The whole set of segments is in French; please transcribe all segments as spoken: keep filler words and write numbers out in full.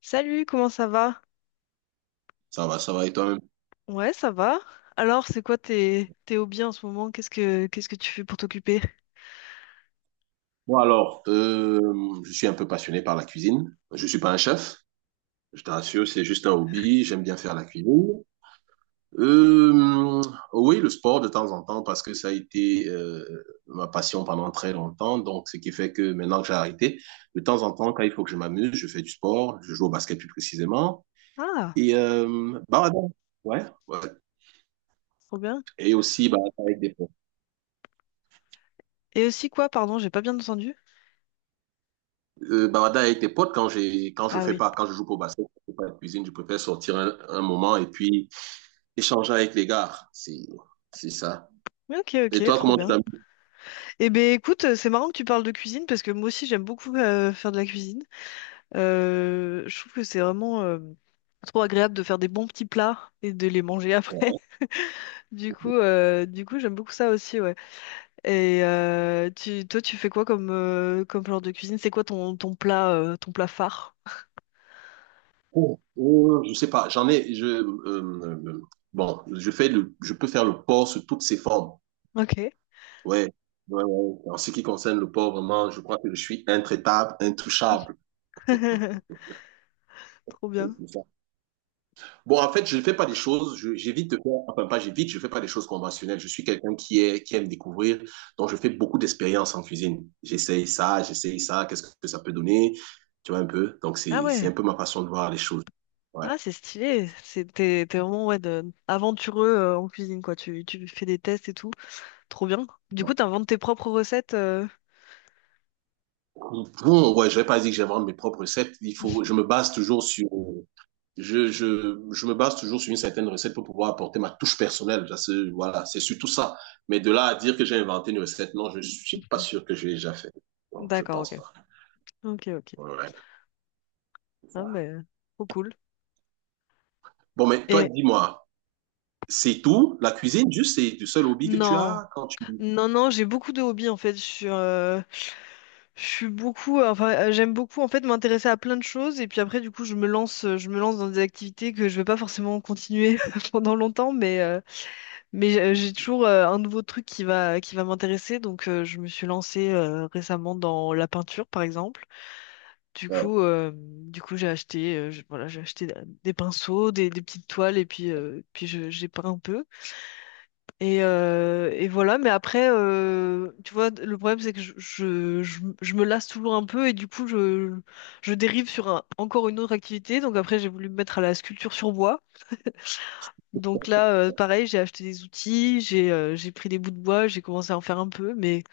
Salut, comment ça va? Ça va, ça va. Et toi-même? Ouais, ça va. Alors, c'est quoi tes, tes hobbies en ce moment? Qu'est-ce que qu'est-ce que tu fais pour t'occuper? Bon, alors, euh, je suis un peu passionné par la cuisine. Je ne suis pas un chef, je te rassure, c'est juste un hobby. J'aime bien faire la cuisine. Euh, oui, le sport de temps en temps, parce que ça a été euh, ma passion pendant très longtemps. Donc, ce qui fait que maintenant que j'ai arrêté, de temps en temps, quand il faut que je m'amuse, je fais du sport. Je joue au basket plus précisément. Ah, Et euh, bah, ouais. Ouais. trop bien. Et aussi, bah, avec des Et aussi quoi, pardon, j'ai pas bien entendu. euh, bavardage avec tes potes, quand j'ai quand je Ah fais oui. pas quand je joue pour basket, je fais pas la cuisine, je préfère sortir un, un moment et puis échanger avec les gars. C'est c'est ça. Mais ok, Et ok, toi, trop comment tu bien. t'amuses? Eh ben écoute, euh, c'est marrant que tu parles de cuisine parce que moi aussi j'aime beaucoup euh, faire de la cuisine. Euh, je trouve que c'est vraiment euh, trop agréable de faire des bons petits plats et de les manger après. Du coup, euh, du coup, j'aime beaucoup ça aussi, ouais. Et euh, tu, toi, tu fais quoi comme, euh, comme genre de cuisine? C'est quoi ton, ton plat, euh, ton plat phare? Oh, oh, je sais pas. J'en ai. Je euh, euh, bon, je fais le, je peux faire le port sous toutes ses formes. Ok. Ouais. Ouais, ouais. En ce qui concerne le port, vraiment, je crois que je suis intraitable, intouchable. Trop bien. Bon, en fait, je ne fais pas des choses, je- j'évite de faire, enfin pas j'évite, je ne fais pas des choses conventionnelles. Je suis quelqu'un qui est, qui aime découvrir, donc je fais beaucoup d'expériences en cuisine. J'essaye ça, j'essaye ça, qu'est-ce que ça peut donner, tu vois un peu. Donc Ah c'est, c'est ouais. un peu ma façon de voir les choses. Ouais. Ah, c'est stylé. C'est, t'es, t'es vraiment ouais, de- aventureux euh, en cuisine, quoi. Tu, tu fais des tests et tout. Trop bien. Du coup, t'inventes tes propres recettes. euh, Bon, ouais, je vais pas dire que j'invente mes propres recettes. Il faut, je me base toujours sur, je, je, je me base toujours sur une certaine recette pour pouvoir apporter ma touche personnelle. Ça, c'est- voilà, c'est surtout ça. Mais de là à dire que j'ai inventé une recette, non, je suis pas sûr que je l'ai déjà fait. Non, je D'accord, pense ok. pas. Ok, ok. Ouais, c'est Ah, ça. mais trop cool. Bon, mais toi, Et dis-moi, c'est tout? La cuisine, juste, c'est le seul hobby que tu non, as quand tu... non, non, j'ai beaucoup de hobbies en fait. Je suis, euh, Je suis beaucoup, euh, enfin, euh, j'aime beaucoup en fait m'intéresser à plein de choses et puis après du coup je me lance, euh, je me lance dans des activités que je vais pas forcément continuer pendant longtemps, mais euh, mais j'ai j'ai toujours euh, un nouveau truc qui va qui va m'intéresser donc euh, je me suis lancée euh, récemment dans la peinture par exemple. Du Ouais, coup, euh, du coup j'ai acheté, euh, je- voilà, j'ai acheté des pinceaux, des, des petites toiles et puis euh, puis je- j'ai peint un peu. Et, euh, et voilà, mais après, euh, tu vois, le problème c'est que je, je, je- je me lasse toujours un peu et du coup, je, je dérive sur un- encore une autre activité. Donc après, j'ai voulu me mettre à la sculpture sur bois. Donc là, euh, pareil, j'ai acheté des outils, j'ai euh, j'ai pris des bouts de bois, j'ai commencé à en faire un peu, mais,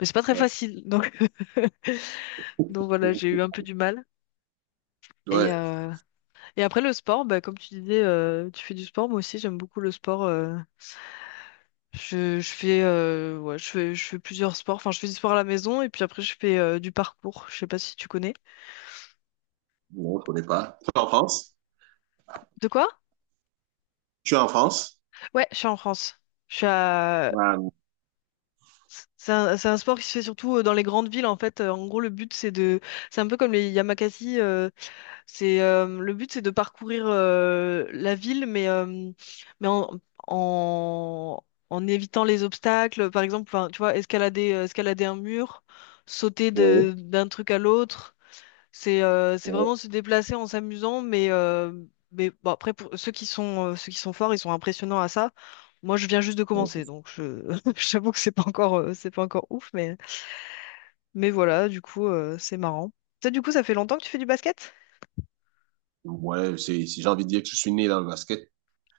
mais c'est pas très facile. Donc, donc voilà, j'ai eu un peu du mal. Et, ouais. euh, et après, le sport, bah, comme tu disais, euh, tu fais du sport, moi aussi, j'aime beaucoup le sport. euh, Je, je fais, euh, ouais, je fais, je fais plusieurs sports. Enfin, je fais du sport à la maison et puis après, je fais euh, du parcours. Je sais pas si tu connais. Non, je connais pas. Tu es en France? De quoi? Tu es en France? Ouais, je suis en France. Je suis à... Ouais, C'est un, c'est un sport qui se fait surtout euh, dans les grandes villes en fait. Euh, En gros, le but c'est de, c'est un peu comme les Yamakasi. euh, c'est euh, le but c'est de parcourir euh, la ville, mais euh, mais en, en en évitant les obstacles. Par exemple, enfin, tu vois, escalader euh, escalader un mur, sauter ouais, de d'un truc à l'autre. C'est euh, c'est ouais, vraiment se déplacer en s'amusant, mais, euh, mais bon, après, pour ceux qui sont, euh, ceux qui sont forts, ils sont impressionnants à ça. Moi, je viens juste de ouais, c'est commencer, ça. donc je j'avoue que c'est pas encore, euh, c'est pas encore ouf, mais, mais voilà, du coup, euh, c'est marrant. Ça, du coup, ça fait longtemps que tu fais du basket? Ouais, c'est, si j'ai envie de dire que je suis né dans le basket,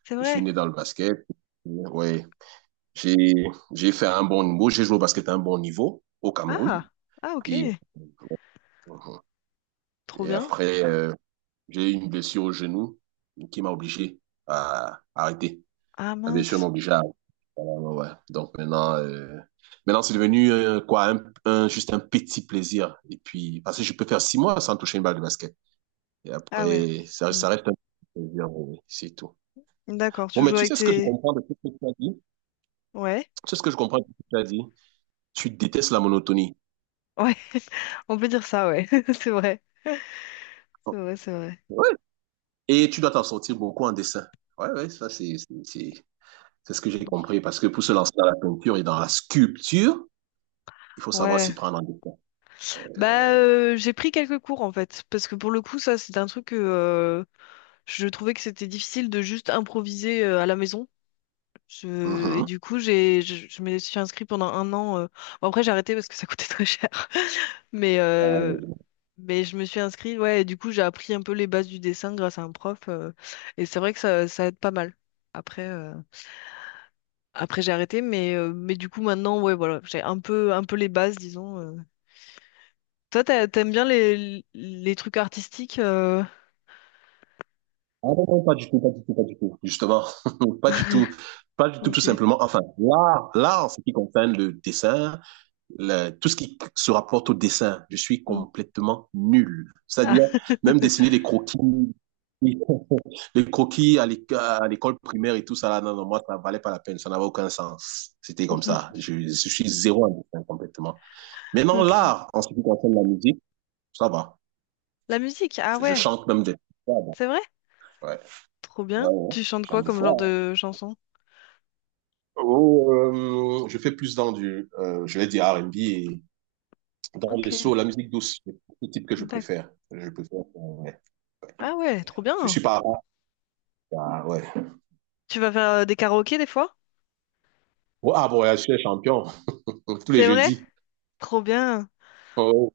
C'est je suis vrai? né dans le basket. Ouais, j'ai, j'ai fait un bon niveau, j'ai joué au basket à un bon niveau au Cameroun. Ah, ah, ok, Et, trop et bien. après, euh, j'ai eu une blessure au genou qui m'a obligé à arrêter. Ah La blessure mince. m'obligea à... Ouais, ouais, ouais. Donc maintenant, euh, maintenant c'est devenu euh, quoi, un, un- juste un petit plaisir. Et puis, parce que je peux faire six mois sans toucher une balle de basket. Et Ah ouais. après, ça, Mm. ça reste un petit plaisir, oui, oui, c'est tout. D'accord, Bon, tu mais joues tu avec sais ce que je tes... comprends de tout ce que tu as dit? Ouais, Tu sais ce que je comprends de tout ce que tu as dit? Tu détestes la monotonie. ouais, on peut dire ça, ouais, c'est vrai, c'est vrai, c'est vrai. Ouais. Et tu dois t'en sortir beaucoup en dessin. Ouais, ouais, ça, c'est, c'est, c'est c'est ce que j'ai compris. Parce que pour se lancer dans la peinture et dans la sculpture, il faut savoir s'y Ouais, prendre en dessin. bah, euh, j'ai pris quelques cours en fait, parce que pour le coup, ça, c'est un truc que euh, je trouvais que c'était difficile de juste improviser euh, à la maison. Je- Et du coup, j'ai, je, je me suis inscrite pendant un an. euh. Bon, après, j'ai arrêté parce que ça coûtait très cher. Mais, euh, Mhm. mais je me suis inscrite, ouais, et du coup, j'ai appris un peu les bases du dessin grâce à un prof. euh, Et c'est vrai que ça, ça aide pas mal. Après, euh, après j'ai arrêté, mais, euh, mais du coup, maintenant, ouais, voilà, j'ai un peu, un peu les bases, disons. euh. Toi, t'a- t'aimes bien les, les trucs artistiques. euh, Ah non, non, pas du tout, pas du tout, pas du tout. Justement, pas du tout, pas du tout, tout Ok. simplement. Enfin, l'art, l'art, en ce qui concerne le dessin, le- tout ce qui se rapporte au dessin, je suis Hmm. complètement nul. C'est-à-dire, Ah. même dessiner les croquis, les croquis à l'éc- à l'école primaire et tout ça, là, non, non, moi, ça valait pas la peine, ça n'avait aucun sens. C'était comme ça. Je, je suis zéro en dessin complètement. Maintenant, Ok. l'art, en ce qui concerne la musique, ça va. La musique, ah Je ouais, chante même des fois, bon. c'est vrai? Ouais, Trop ouais, bien. Tu ouais, chantes je quoi chante des comme genre fois, hein. de chanson? Oh, euh, je fais plus dans du, euh, je vais dire R and B et dans les soul, Ok, la musique douce, c'est le type que je d'accord. préfère. Je préfère, euh, ouais. Ah ouais, trop Je bien. suis pas rap, ah, ouais. Tu vas faire euh, des karaokés des fois? Oh, ah bon, ouais, je suis champion tous les C'est vrai? jeudis. Trop bien. Oh,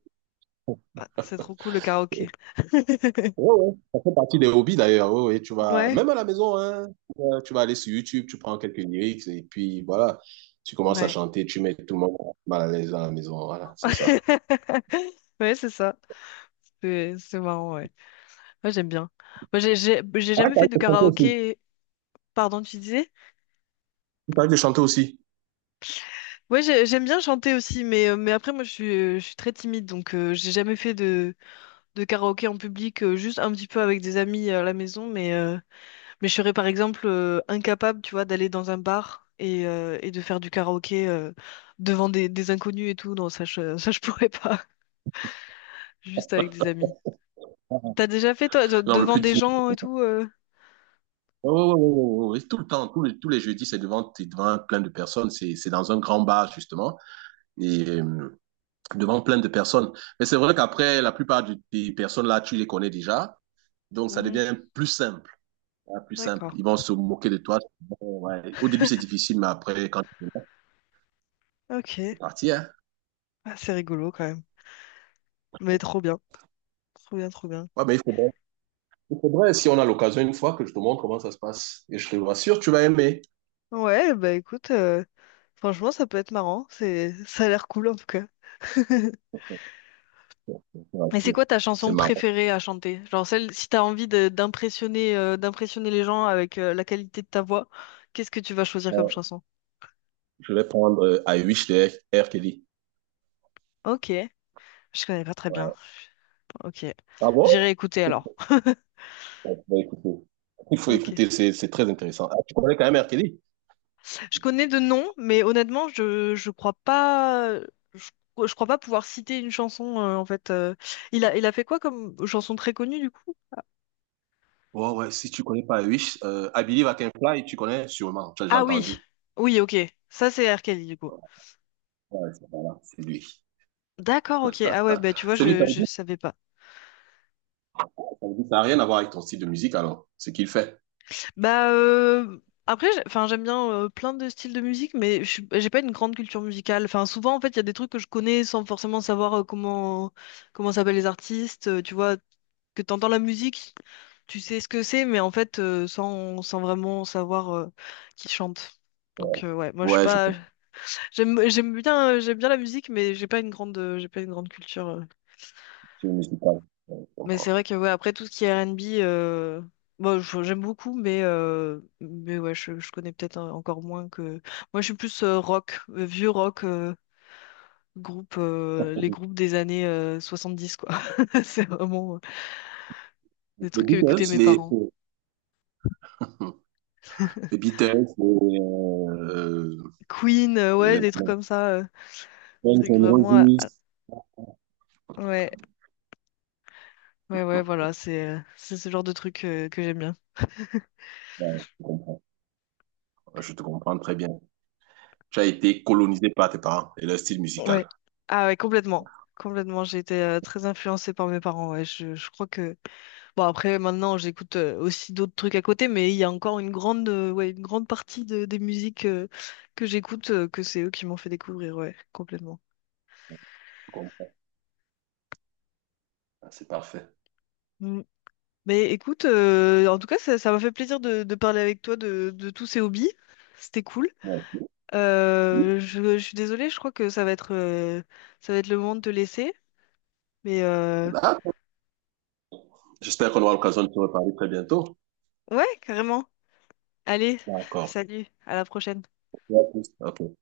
Ah, c'est trop cool le karaoké. ouais, ouais. Ça fait partie des hobbies d'ailleurs. Ouais, ouais, tu vas Ouais. même à la maison, hein, euh, tu vas aller sur YouTube, tu prends quelques lyrics et puis voilà, tu commences à Ouais. chanter, tu mets tout le monde mal à l'aise à la maison. Voilà, c'est ça. Ouais, c'est ça. C'est c'est marrant, ouais. Moi, j'aime bien. Moi, j'ai j'ai j'ai Ah, jamais fait t'arrives de de chanter aussi. karaoké. Pardon, tu disais? T'arrives de chanter aussi. Ouais, j'ai- j'aime bien chanter aussi, mais, euh, mais après, moi, je suis, euh, je suis très timide, donc euh, j'ai jamais fait de, de karaoké en public, euh, juste un petit peu avec des amis euh, à la maison, mais, euh, mais je serais par exemple euh, incapable, tu vois, d'aller dans un bar et, euh, et de faire du karaoké. Euh, devant des, des inconnus et tout. Non, ça je, ça, je pourrais pas, juste avec des amis. T'as déjà fait, toi, de- Non, le devant plus des gens et tout. euh Ouais, ouais, ouais, oui, tout le temps, tous les, tous les jeudis, c'est devant, t'es devant plein de personnes, c'est, c'est dans un grand bar, justement, et euh, devant plein de personnes. Mais c'est vrai qu'après, la plupart du- des personnes là, tu les connais déjà, donc ça Mhm. devient plus simple, hein, plus simple. D'accord. Ils vont se moquer de toi. Bon, ouais. Au début, c'est difficile, mais après, quand tu viens, Ok. c'est parti, hein. Ah, c'est rigolo quand même. Mais trop bien. Trop bien, trop bien. Ouais, mais il faudrait, il faudrait, si on a l'occasion une fois, que je te montre comment ça se passe, et je te rassure, tu vas aimer. Ouais, bah écoute, euh, franchement, ça peut être marrant. C'est, ça a l'air cool en tout cas. Ouais, ouais, je te Et c'est rassure. quoi ta C'est chanson marrant. préférée à chanter? Genre celle, si t'as envie de- d'impressionner euh, d'impressionner les gens avec euh, la qualité de ta voix, qu'est-ce que tu vas choisir comme chanson? Je vais prendre euh, I Wish de R. R. Kelly. Ok, je connais pas très bien. Ouais. Ok, Ah bon? j'irai écouter alors. Ouais, faut écouter. Il faut Ok. écouter, c'est c'est très intéressant. Ah, tu connais quand même R. Kelly? Je connais de noms, mais honnêtement, je je crois pas je, je crois pas pouvoir citer une chanson euh, en fait. euh. Il a il a fait quoi comme chanson très connue du coup? Ouais, ouais, si tu connais pas Wish, euh, I Believe I Can Fly, tu connais sûrement, tu as déjà Ah oui, entendu. oui, ok. Ça c'est R. Kelly du coup. Ouais, c'est voilà, c'est lui. D'accord, ok. Ah ouais, bah tu vois, C'est lui, ça je veut je dire, savais pas. ça veut dire- ça n'a rien à voir avec ton style de musique alors, ce qu'il fait. Bah euh, après, j'ai- enfin j'aime bien euh, plein de styles de musique, mais je suis- j'ai pas une grande culture musicale. Enfin souvent en fait il y a des trucs que je connais sans forcément savoir euh, comment comment s'appellent les artistes. Euh, tu vois que t'entends la musique, tu sais ce que c'est, mais en fait euh, sans sans vraiment savoir euh, qui chante. Donc Ouais, euh, ouais, moi je suis ouais, je pas. comprends. J'aime j'aime bien euh, j'aime bien la musique, mais j'ai pas une grande euh, j'ai pas une grande culture. euh, C'est musical. Ouais, je Mais c'est comprends. vrai que ouais, après tout ce qui est R and B, euh, bon, je- j'aime beaucoup, mais, euh, mais ouais, je, je connais peut-être en- encore moins que. Moi, je suis plus euh, rock, euh, vieux rock, euh, groupe, euh, les groupes des années euh, dix quoi. C'est vraiment euh, Les des trucs que écoutaient Beatles, mes les, parents. les Beatles, les, euh, Queen, euh, ouais, Euh, des trucs comme ça, euh, Guns trucs N' vraiment. à- Roses. à- Ouais, ouais, ouais, voilà, c'est euh, c'est ce genre de trucs euh, que j'aime bien. Ouais, je comprends. Ouais, je te comprends très bien. Tu as été colonisé par tes parents et leur style Ouais. musical. Ah ouais, complètement. Complètement, j'ai été euh, très influencée par mes parents. Ouais, je, je crois que. Bon après maintenant j'écoute euh, aussi d'autres trucs à côté mais il y a encore une grande euh, ouais, une grande partie de- des musiques euh, que j'écoute euh, que c'est eux qui m'ont fait découvrir ouais complètement. Je comprends. Ah, c'est parfait. Mm. Mais écoute euh, en tout cas ça ça m'a fait plaisir de, de parler avec toi de, de tous ces hobbies. C'était cool. Bon. Euh, je, je suis désolée, je crois que ça va être euh, ça va être le moment de te laisser mais euh, D'accord. J'espère qu'on aura l'occasion de te reparler très bientôt. ouais carrément. Allez, D'accord. salut, à la prochaine. Ok.